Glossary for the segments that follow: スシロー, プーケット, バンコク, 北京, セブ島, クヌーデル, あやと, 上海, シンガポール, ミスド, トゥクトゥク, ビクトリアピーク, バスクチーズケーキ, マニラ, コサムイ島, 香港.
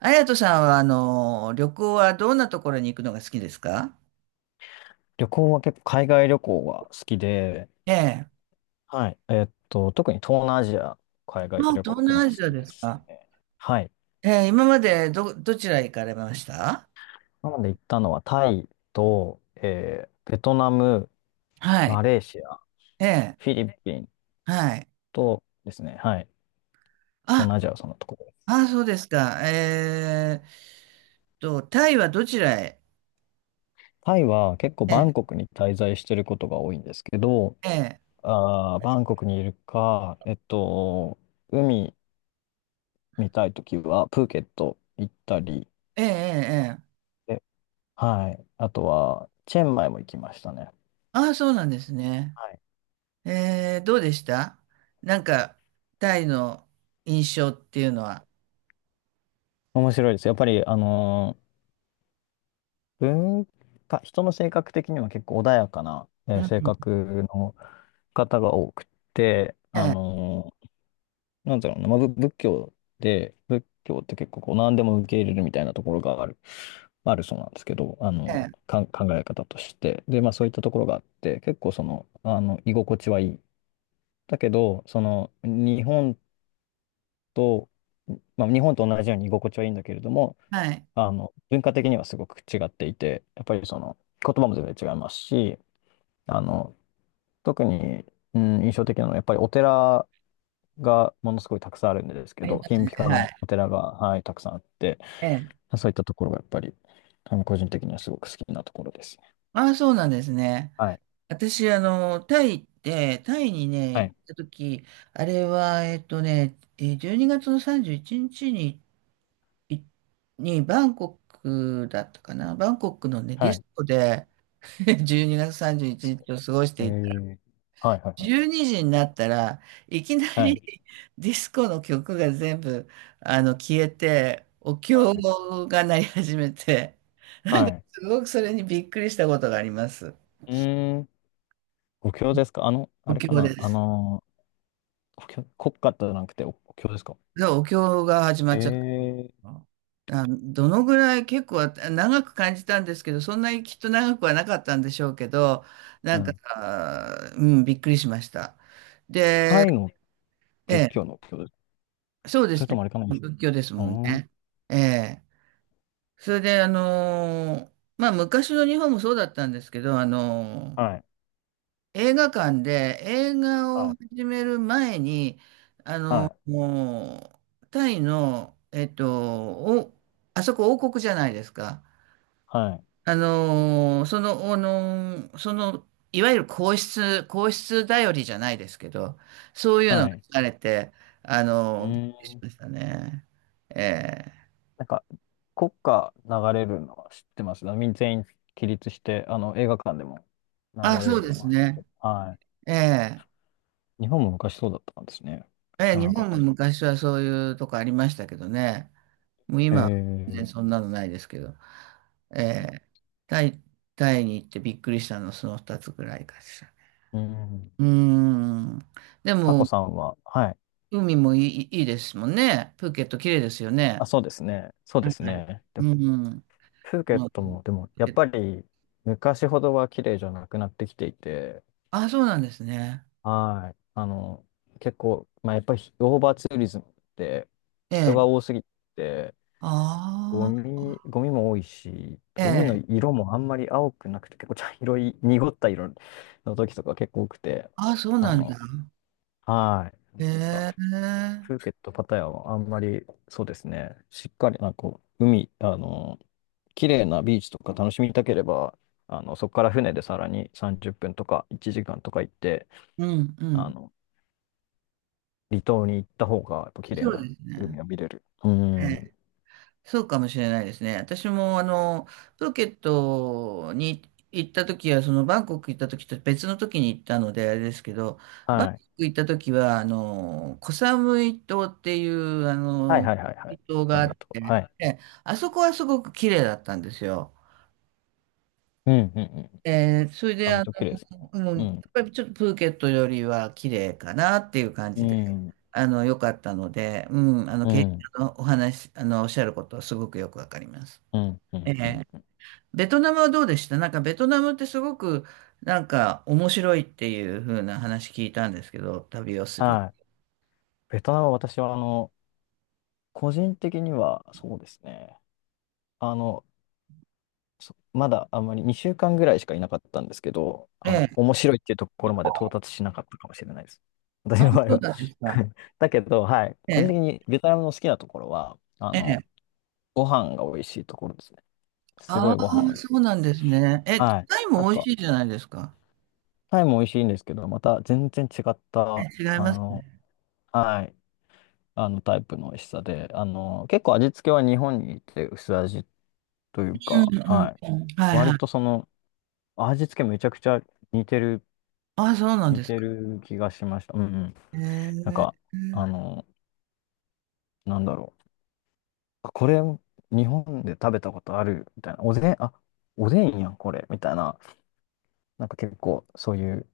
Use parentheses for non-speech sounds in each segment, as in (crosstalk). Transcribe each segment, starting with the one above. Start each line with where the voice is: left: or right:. right: あやとさんは、旅行はどんなところに行くのが好きですか？
left: 旅行は結構海外旅行が好きで、
right: ええ。
left: はい。特に東南アジア、海外
right: まあ、
left: 旅行
right: 東
left: 行くの
right: 南
left: が
right: ア
left: 好
right: ジア
left: き
right: で
left: で
right: す
left: す
right: か？
left: ね。はい。
right: ええ、今までどちら行かれました？
left: なので行ったのはタイと、ベトナム、
right: は
left: マ
right: い。
left: レーシア、
right: ええ、
left: フィリピン
right: はい。
left: とですね、はい。東
right: あ、
left: 南アジアはそのところです。
right: あ、そうですか。タイはどちらへ？
left: タイは結構
right: え
left: バ
right: え、
left: ンコクに滞在してることが多いんですけど、
right: ええ、
left: バンコクにいるか、海見たいときはプーケット行ったり、
right: ええ、ええ。ええ、
left: えはい。あとは、チェンマイも行きましたね。
right: あ、そうなんですね。
left: はい。
right: ええ、どうでした？なんか、タイの印象っていうのは。
left: 面白いです。やっぱり、文化、人の性格的には結構穏やかな、
right: う
left: 性
right: ん。
left: 格の方が多くて、
right: ええ、
left: なんだろうな、まあ、仏教で、仏教って結構こう何でも受け入れるみたいなところがあるそうなんですけど、あの、
right: ええ、
left: 考え方として。で、まあそういったところがあって、結構その、あの、居心地はいい。だけど、日本と、まあ、日本と同じように居心地はいいんだけれども、
right: はい。
left: あの、文化的にはすごく違っていて、やっぱりその、言葉も全然違いますし、あの、特に、うん、印象的なのは、やっぱりお寺がものすごいたくさんあるんですけ
right: ありま
left: ど、
right: す
left: 金
right: ね。
left: ピカ
right: はい。
left: のお寺が、はい、たくさんあって、
right: ええ、
left: そういったところがやっぱり、あの、個人的にはすごく好きなところです。
right: ああ、そうなんですね。
left: はい、
right: 私、あの、タイ行って、タイにね、
left: は
right: 行
left: い、
right: った時、あれは、えっとね、えー12月の31日にちに、いバンコクだったかな。バンコクのね、ディ
left: はい。
right: スコで、 (laughs) 12月31日を過ごし
left: え
right: ていた。
left: ー、はい、はい、は
right: 12
left: い。
right: 時になったらいきな
left: は
right: り、
left: い、
right: (laughs) ディスコの曲が全部、あの、消えて、お
left: は
right: 経
left: い。
right: が鳴り始めて、なん
left: は
right: か、
left: い。
right: すごくそれにびっくりしたことがあります。
left: うーん、お経ですか？あの、あ
right: お
left: れ
right: 経
left: か
right: で
left: な？あ
right: す。
left: の、補強国家じゃなくて、お経ですか？
right: じゃあ、お経が始まっちゃった
left: ええ、
right: のかな。あ、どのぐらい、結構長く感じたんですけど、そんなにきっと長くはなかったんでしょうけど、な
left: う
right: んか、
left: ん。
right: うん、びっくりしました。で、
left: タイの
right: え
left: 仏
right: え、
left: 教のお経ですか？
right: そうで
left: それ
right: す
left: と
right: ね。
left: もあれかな？
right: 仏教です
left: う
right: もん
left: ん。
right: ね。ええ。それで、まあ、昔の日本もそうだったんですけど、
left: はい。
right: 映画館で映画
left: は
right: を
left: い。
right: 始める前に、
left: はい。
right: もう、タイの、あそこ王国じゃないですか。
left: はい。
right: あのー、その、あのー、その、いわゆる皇室、皇室頼りじゃないですけど、そういうの
left: は
right: が
left: い。
right: されて、あ
left: う
right: のー、びっ
left: ー
right: くりし
left: ん。
right: ましたね。ええ、
left: なんか、国歌流れるのは知ってます。全員起立して、あの、映画館でも流
right: あ、
left: れ
right: そう
left: る
right: で
left: の
right: す
left: は知って
right: ね。
left: る。は
right: ええ、
left: い。日本も昔そうだったんですね。
right: え
left: 知
right: え、
left: らな
right: 日
left: かっ
right: 本も
left: たです。
right: 昔はそういうとこありましたけどね。もう今は全然
left: え
right: そ
left: え、
right: んなのないですけど、えータイ、タイに行ってびっくりしたのはその2つぐらいかしら。
left: うん。
right: うーん。で
left: さこ
right: も、
left: さんは、はい。
right: 海もいい、いいですもんね。プーケット綺麗ですよ
left: あ、
right: ね。
left: そうですね。そう
right: は
left: です
right: い。
left: ね。で
right: うん。うん、
left: プー
right: プ
left: ケットも、でも、
right: ー
left: や
right: ケ
left: っ
right: ット、
left: ぱり、昔ほどは綺麗じゃなくなってきていて、
right: あ、そうなんですね。
left: はい。あの、結構、まあ、やっぱり、オーバーツーリズムって、
right: え
left: 人
right: え。
left: が多すぎて、ゴ
right: あ
left: ミ、ゴミも多いし、
right: あ、え
left: 海の
right: え。
left: 色もあんまり青くなくて、結構茶色い、濁った色の時とか結構多くて、
right: あ、そう
left: あ
right: なんだ。
left: の、はい。なんか
right: へえ。
left: プーケット、パタヤはあんまり、そうですね、しっかり、なんかこう、海、あの、綺麗なビーチとか楽しみたければ、あの、そこから船でさらに30分とか1時間とか行って、
right: うん、う
left: あ
right: ん。
left: の、離島に行った方が、やっぱ綺麗
right: そう
left: な
right: です
left: 海
right: ね。
left: が見れる。うん。
right: え、そうかもしれないですね。私もあの、プーケットに行った時は、そのバンコク行った時と別の時に行ったのであれですけど、バン
left: は
right: コク
left: い。
right: 行った時は、あの、コサムイ島っていう、あ
left: はい
right: の、
left: はいはいはい。
right: 島があ
left: 寒
right: っ
left: いとこは
right: て、
left: い。
right: え、あそこはすごく綺麗だったんですよ。
left: うんうんうん。
right: えーそれ
left: あ、
right: で、
left: めっ
right: あ
left: ちゃ綺麗ですね。
right: の、うん、やっ
left: う
right: ぱりちょっとプーケットよりは綺麗かなっていう感
left: ん。
right: じで、
left: うん。
right: あの、良かったので、うん、あの、
left: う
right: けん
left: ん。
right: のお話、あの、おっしゃることはすごくよくわかります。
left: うん。う
right: え
left: ん。う
right: え、
left: ん
right: ベトナムはどうでした？なんかベトナムってすごくなんか面白いっていう風な話聞いたんですけど、旅をする。
left: はい。ベトナムは私は、あの、個人的には、そうですね。あの、まだあんまり2週間ぐらいしかいなかったんですけど、
right: え
left: あの、
right: え、
left: 面白いっていうところまで到達しなかったかもしれないです。私
right: あ、
left: の場合
right: そう
left: は。
right: なんですか。
left: (laughs) だけど、はい。
right: え
left: 個人
right: え、
left: 的にベトナムの好きなところは、あ
right: え
left: の、
right: え。
left: ご飯が美味しいところですね。す
right: あ
left: ご
right: あ、
left: いご飯美味しい
right: そうな
left: で
right: ん
left: す。
right: ですね。え、
left: はい。
right: タイ
left: なん
right: も美味
left: か、
right: しいじゃないですか。
left: タイも美味しいんですけど、また全然違っ
right: え
left: た、
right: え、違い
left: あ
right: ます
left: の、
right: ね。
left: はい、あのタイプの美味しさで、あの、結構味付けは日本にいて薄味という
right: う
left: か、
right: んうんう
left: は
right: ん。
left: い。
right: はい
left: 割
right: はい。
left: とその、味付けめちゃくちゃ似てる
right: ああ、そうなん
left: 似
right: です
left: て
right: か。
left: る気がしました。うん、うん。
right: え
left: なんか、
right: え、
left: あの、なんだろう。あ、これ、日本で食べたことあるみたいな。おでん、あ、おでんやん、これ。みたいな。なんか結構、そういう、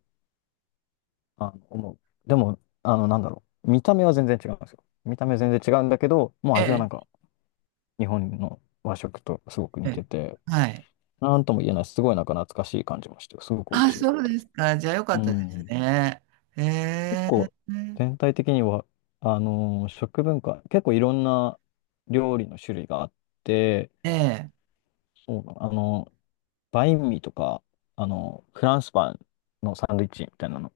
left: あの、思う。でも、あの、なんだろう。見た目は全然違うんですよ。見た目全然違うんだけど、もう
right: え
left: 味はな
right: え、
left: んか、日本の和食とすごく
right: え
left: 似
right: え。
left: てて、
right: はい。
left: なんとも言えない、すごいなんか懐かしい感じもして、すごく
right: あ
left: 面
right: あ、
left: 白か
right: そ
left: っ
right: う
left: た
right: で
left: です。
right: すか。じゃあよか
left: う
right: ったです
left: ん。
right: ね。え
left: 結
right: え、
left: 構全体的には、食文化、結構いろんな料理の種類があって、
right: ええ、
left: そうだな、バインミーとか、フランスパンのサンドイッチみたいなの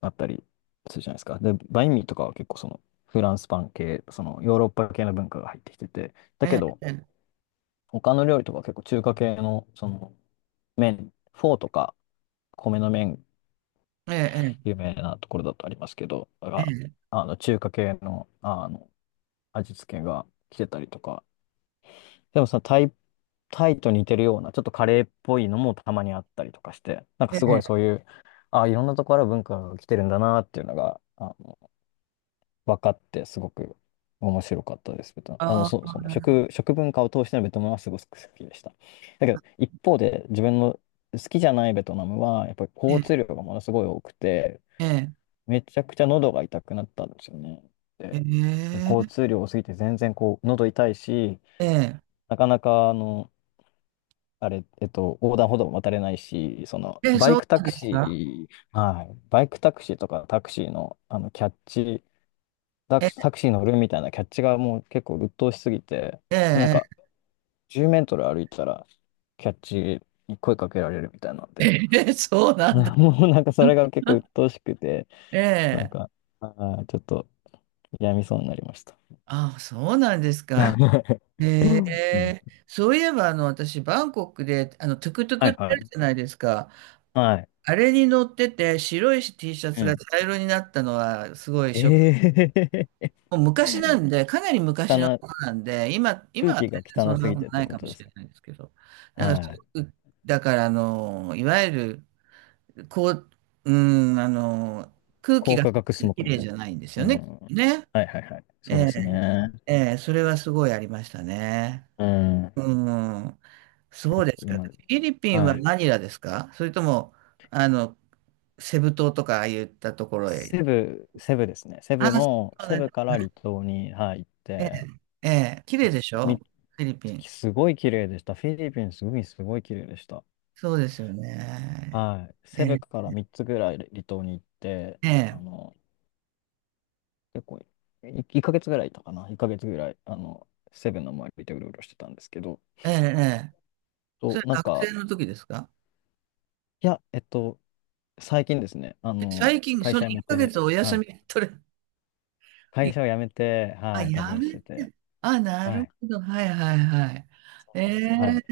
left: あったりするじゃないですか。で、バインミーとかは結構そのフランスパン系、そのヨーロッパ系の文化が入ってきてて、だ
right: え
left: けど
right: え、え
left: 他の料理とかは結構中華系のその麺、フォーとか米の麺、
right: え、ええ、
left: 有名なところだとありますけど、
right: ええ。
left: が
right: ええ、
left: あの中華系の、あの味付けが来てたりとか。でもさ、タイと似てるような、ちょっとカレーっぽいのもたまにあったりとかして、なんか
right: え
left: すごい
right: え、
left: そういう、あ、いろんなところから文化が来てるんだなっていうのが、あの、分かって、すごく面白かったです。ベトナム、あの、
right: あ
left: そう、
right: あ、
left: その食文化を通してのベトナムはすごく好きでした。だけど、一方で自分の好きじゃないベトナムは、やっぱり
right: え
left: 交
right: え、
left: 通量がものすごい多くて、
right: え
left: めちゃくちゃ喉が痛くなったんですよね。
right: え、
left: で
right: へ
left: 交
right: え、
left: 通量多すぎて全然こう喉痛いし、
right: え
left: なかなか、あの、あれ、横断歩道も渡れないし、その、
right: え、え、
left: バ
right: そ
left: イ
right: う
left: クタ
right: なん
left: ク
right: ですか？
left: シー、はい、バイクタクシーとかタクシーの、あの、キャッチ、
right: ええ、
left: タクシー乗るみたいなキャッチがもう結構鬱陶しすぎて、なんか、
right: え
left: 10メートル歩いたら、キャッチに声かけられるみたいなん
right: え、
left: で、
right: ええ、(laughs) そう
left: (laughs)
right: なんだ。
left: もうなんかそれが結構鬱
right: (laughs)
left: 陶しくて、
right: え
left: なん
right: え、
left: か、あちょっと、やみそうになりました。
right: ああ、そうなんですか。え
left: (laughs) うん、
right: え、そういえば、あの、私、バンコクで、あの、トゥクトゥ
left: は
right: クっ
left: い、
right: てあ
left: は
right: る
left: い。
right: じゃないですか。
left: はい。
right: あれに乗ってて、白い T シャ
left: う
right: ツが
left: ん。
right: 茶色になったのは、すごいショッ。
left: ええー、
right: もう昔なんで、かなり
left: (laughs)
right: 昔
left: か
right: の
left: な、
right: ことなんで、今、今
left: 空
right: は
left: 気が
right: 全然
left: 汚
right: そん
left: す
right: な
left: ぎ
right: こと
left: てっ
right: な
left: て
right: い
left: こ
right: かも
left: とで
right: し
left: す
right: れ
left: か？
right: ないですけど、なんか、す
left: はい。
right: ごくだから、あの、いわゆる、こう、うん、あの、空気
left: 高
right: が
left: 化
right: そん
left: 学
right: な
left: ス
right: に
left: モッ
right: 綺
left: グみ
right: 麗
left: たい
right: じゃないんです
left: な。
right: よ
left: う
right: ね、き
left: ん。
right: っとね。
left: はい、はい、はい。
right: え
left: そうで
right: え、
left: すね。
right: ええ、それはすごいありましたね。
left: うん。
right: うん、そう
left: 結
right: です
left: 構
right: か。フ
left: 今でも、
right: ィリピンは
left: はい。
right: マニラですか？それとも、あの、セブ島とかああいったところへ。
left: セブですね。
right: あ、そう
left: セ
right: で
left: ブ
right: す。
left: から離島に、はい、行っ
right: ええ、
left: て、
right: ええ、綺
left: い
right: 麗
left: くつ
right: でし
left: か
right: ょ？
left: み
right: フィリピン。
left: すごい綺麗でした。フィリピン、すごい、すごい綺麗でした。
right: そうですよね。
left: はい。
right: え
left: セブ
right: え、
left: から3つぐらい離島に行って、
right: え
left: あ
right: え、
left: の、結構い、1ヶ月ぐらいいたかな。1ヶ月ぐらい、あの、セブの周りでうろうろしてたんですけど、
right: ええ、ええ、そ
left: と、
right: れ
left: なん
right: 学
left: か、
right: 生の時ですか？
left: いや、最近ですね、あ
right: え最
left: の、
right: 近、
left: 会
right: その
left: 社辞め
right: 1ヶ月
left: て、
right: お
left: は
right: 休み
left: い。
right: 取れ、い、
left: 会社を辞めて、
right: あ、
left: はい、旅
right: や
left: をし
right: め、
left: てて、
right: あ、な
left: は
right: る
left: い。
right: ほど。はいはいはい。
left: そ
right: え
left: うなんですよ。はい。
right: え、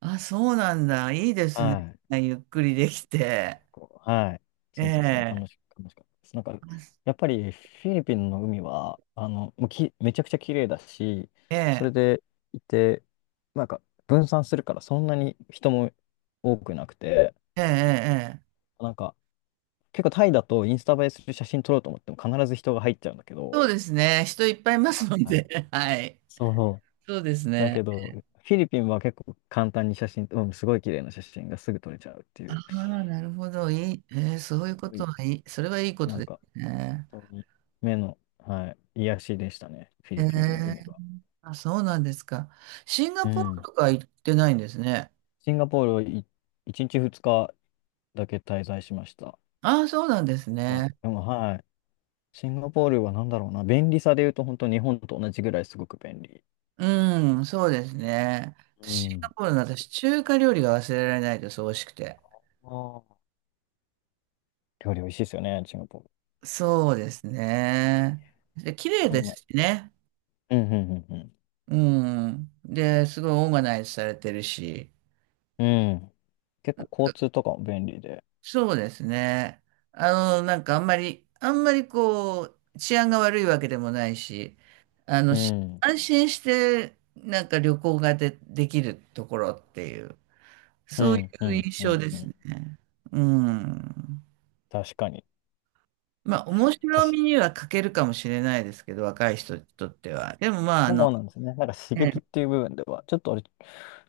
right: あ、そうなんだ。いいですね。
left: はい。
right: ゆっくりできて。
left: こう、はい。
right: え
left: そうですね。
right: え、
left: 楽しかったです。なんか、やっぱりフィリピンの海は、あの、もうき、めちゃくちゃ綺麗だし、
right: え
left: それ
right: え、
left: でいて、なんか、分散するからそんなに人も多くなくて、
right: ええ、ええ。
left: なんか、結構タイだとインスタ映えする写真撮ろうと思っても必ず人が入っちゃうんだけど、
right: そうですね。人いっぱいいますの
left: は
right: で。
left: い。
right: (laughs) はい。
left: そう、
right: そうです
left: だ
right: ね。
left: けど、フィリピンは結構簡単に写真、すごい綺麗な写真がすぐ撮れちゃうってい
right: あ
left: う、
right: あ、なるほど。いい。ええ、そういう
left: す
right: こ
left: ご
right: と
left: い、
right: はいい。それはいいこ
left: な
right: と
left: ん
right: で
left: か、
right: すね。
left: 本当に目の、はい、癒やしでしたね、フィリピンの海
right: ええ、
left: は。
right: あ、そうなんですか。シンガ
left: う
right: ポール
left: ん。
right: とか行ってないんですね。
left: シンガポールを1日2日だけ滞在しました。
right: ああ、そうなんです
left: まあ、
right: ね。
left: でも、はい。シンガポールは何だろうな、便利さで言うと、本当日本と同じぐらいすごく便利。
right: うん、そうですね。
left: う
right: シンガ
left: ん。
right: ポールの私、中華料理が忘れられないです、美味しくて。
left: あー、料理美味しいですよね、シンガポール。
right: そうですね。で、綺麗
left: そ
right: で
left: ん
right: す
left: な
right: しね。
left: うん、うん、うん、
right: うん。で、すごいオーガナイズされてるし。
left: うん。うん。結構交通とかも便利で。
right: そうですね。あの、なんかあんまり、あんまりこう、治安が悪いわけでもないし、
left: うん。
right: 安心して、なんか旅行ができるところっていう。
left: う
right: そうい
left: ん、う
right: う
left: ん、
right: 印
left: う
right: 象
left: ん、
right: で
left: う
right: すね。
left: ん。
right: うん。
left: 確かに。
right: まあ、面
left: 確
right: 白
left: か
right: みには欠けるかもしれないですけど、若い人にとっては。でも、まあ、あ
left: そ
right: の、
left: うなんですね。なんか刺
right: ええ、
left: 激っていう部分では、ちょっとあれ、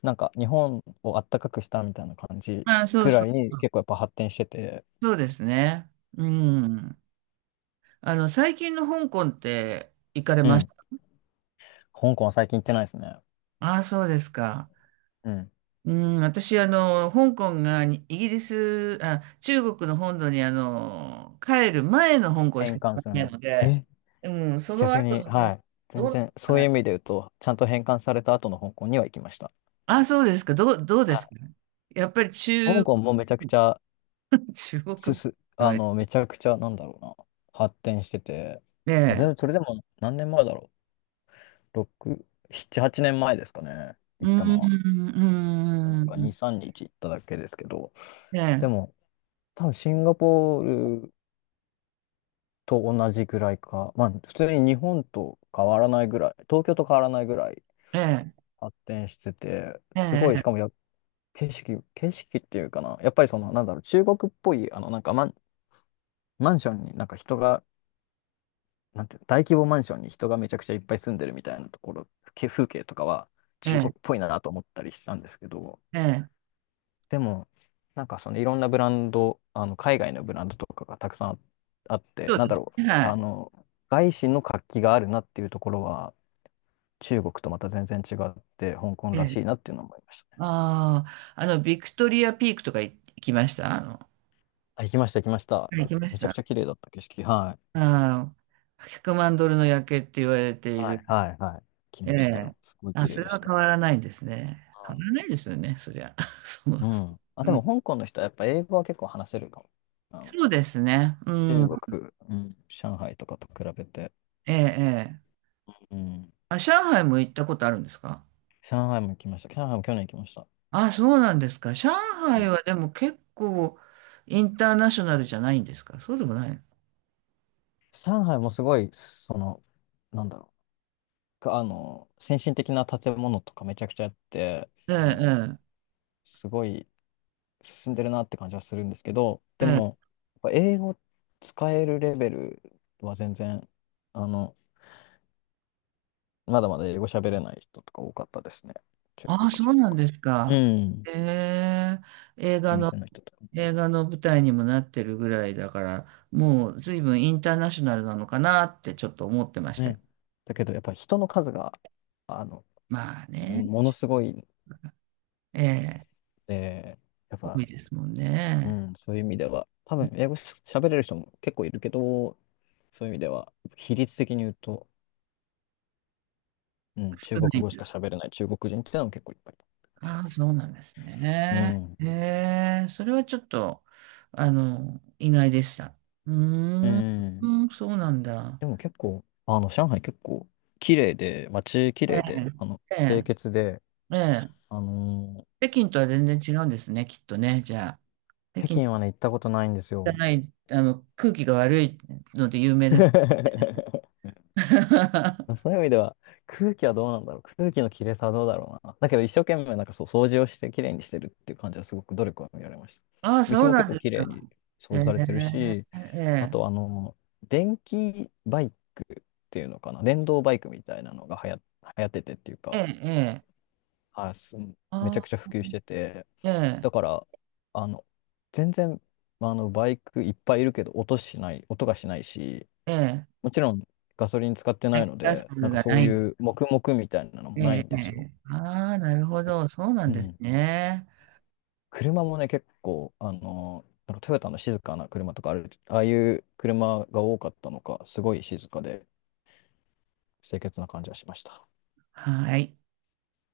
left: なんか日本をあったかくしたみたいな感じ
right: まあ、
left: ぐらいに結構やっぱ発展してて、
right: そうですね。うん。あの、最近の香港って行かれ
left: う
right: まし
left: ん。
right: た？
left: 香港は最近行ってないですね。
right: ああ、そうですか。
left: うん。
right: うん、私、あの、香港がイギリス、あ、中国の本土に、あの、帰る前の香港しか
left: 返還
right: 行か
left: する
right: な
left: 前
right: い
left: に。
right: ので、
left: え
right: うん、その
left: 逆
right: 後
left: に、
right: の香
left: は
right: 港、
left: い。
right: どう
left: 全
right: なの
left: 然、
right: か
left: そう
right: な。
left: いう意味で言うと、ちゃんと返還された後の香港には行きました。
right: あ、そうですか。どう
left: は
right: ですか。
left: い。
right: やっぱり
left: 香港もめちゃくちゃ、
right: (laughs) 中国の絵、
left: めちゃくちゃ、なんだろうな、発展してて、
right: え
left: 全
right: え、
left: 然それでも何年前だろう。6、7、8年前ですかね。
right: う
left: 行
right: ー
left: ったのは。
right: ん、
left: なん
right: う
left: か
right: ー
left: 2、
right: ん、
left: 3日行っただけですけど。
right: え
left: で
right: え、
left: も、多分シンガポールと同じぐらいか。まあ、普通に日本と変わらないぐらい、東京と変わらないぐらい
right: ええ、
left: 発展してて、
right: え
left: すごい、し
right: え、
left: かも景色っていうかな。やっぱりなんだろう、中国っぽい、なんかマンションになんか人が、なんて、大規模マンションに人がめちゃくちゃいっぱい住んでるみたいなところ、風景とかは
right: え
left: 中国
right: え、
left: っぽいなと思ったりしたんですけど、
right: ええ、
left: でも、なんかそのいろんなブランド、あの海外のブランドとかがたくさんあって、
right: そう
left: なん
right: で
left: だ
right: す
left: ろう、
right: ね。は
left: 外資の活気があるなっていうところは、中国とまた全然違って、香港
right: い。え
left: ら
right: え、
left: しいなっていうのを思いましたね。
right: ああ、あの、ビクトリアピークとか行きました？あの、は
left: あ、行きました、行きました。
right: い行きまし
left: めちゃく
right: た。
left: ちゃ綺麗だった景色。はい。
right: ああ、100万ドルの夜景って言われてい
left: はい、
right: る。
left: はい、はい。来
right: え
left: ました
right: え、
left: よ。すごい
right: あ、
left: 綺
right: そ
left: 麗
right: れ
left: でし
right: は変
left: た。
right: わらないんですね。変わらないですよね、そりゃ。(laughs) その、
left: うん。うん。あ、で
right: う
left: も
right: ん、
left: 香港の人はやっぱ英語は結構話せるかも。あの
right: そうですね。う
left: 中
right: ん、
left: 国、うん、上海とかと比べて。
right: ええ、ええ。
left: うん。
right: あ、上海も行ったことあるんですか？
left: 上海も行きました。上海も去年行きました。
right: あ、そうなんですか。上
left: う
right: 海
left: ん。
right: はでも結構インターナショナルじゃないんですか？そうでもない。
left: 上海もすごい、なんだろう、先進的な建物とかめちゃくちゃあって、
right: ええ、
left: すごい進んでるなって感じはするんですけど、
right: え
left: で
right: え、ええ。
left: も、やっぱ英語使えるレベルは全然、あの、まだまだ英語喋れない人とか多かったですね。中
right: あ、
left: 国
right: そう
left: 人と
right: なん
left: か。
right: です
left: う
right: か。
left: ん。
right: ええ、映
left: お
right: 画の、
left: 店の人とかも
right: 映画の舞台にもなってるぐらいだから、もう随分インターナショナルなのかなってちょっと思ってました。
left: ね。だけど、やっぱ人の数が、あの、
right: まあね、
left: ものすごいん
right: ええ、
left: で、やっ
right: 多
left: ぱ、
right: いですもん
left: う
right: ね。
left: ん、そういう意味では、多分英語し喋れる人も結構いるけど、そういう意味では、比率的に言うと、うん、中
right: 少な
left: 国語しか
right: い。
left: 喋れない中国人ってのも結構いっぱいいる感じで
right: ああ、
left: す。
right: そうなんです
left: う
right: ね。
left: ん。
right: へえ、それはちょっと、あの、意外でした。うー
left: う
right: ん、
left: ん。
right: うん、そうなんだ。
left: でも結構、上海結構綺麗で、街綺
right: え
left: 麗で、
right: え、え
left: 清
right: え、
left: 潔で、
right: ええ、
left: あのー
right: 北京とは全然違うんですね、きっとね。じゃあ、北
left: 北
right: 京じ
left: 京はね、行ったことないんです
right: ゃ
left: よ。
right: ない、あの、空気が悪いので有名です。
left: (laughs) まあ、
right: (laughs)
left: そういう意味では、空気はどうなんだろう。空気の綺麗さはどうだろうな。だけど一生懸命なんかそう掃除をして綺麗にしてるっていう感じはすごく努力は見られました。
right: ああ、そ
left: 道
right: う
left: も
right: な
left: 結
right: ん
left: 構
right: で
left: 綺
right: すか。
left: 麗に掃
right: え
left: 除されてる
right: え、
left: し、あ
right: ええ、
left: と電気バイクっていうのかな。電動バイクみたいなのが流行っててっていう
right: ええ、
left: か、
right: ええ、
left: はい、めちゃ
right: あ
left: くちゃ
right: あ、
left: 普及してて、
right: ええ、
left: だから、あの、全然、まあの、バイクいっぱいいるけど音がしないし、
right: ええ、
left: もちろんガソリン使って
right: 排
left: ない
right: 気
left: の
right: ガス
left: で、なんか
right: が
left: そ
right: な
left: う
right: い。
left: いう黙々みたいなのもない
right: ええ、
left: んですよ。
right: ああ、なるほど。そうな
left: う
right: んです
left: ん。
right: ね。
left: 車もね、結構、なんかトヨタの静かな車とかある、ああいう車が多かったのか、すごい静かで清潔な感じがしました。
right: はい。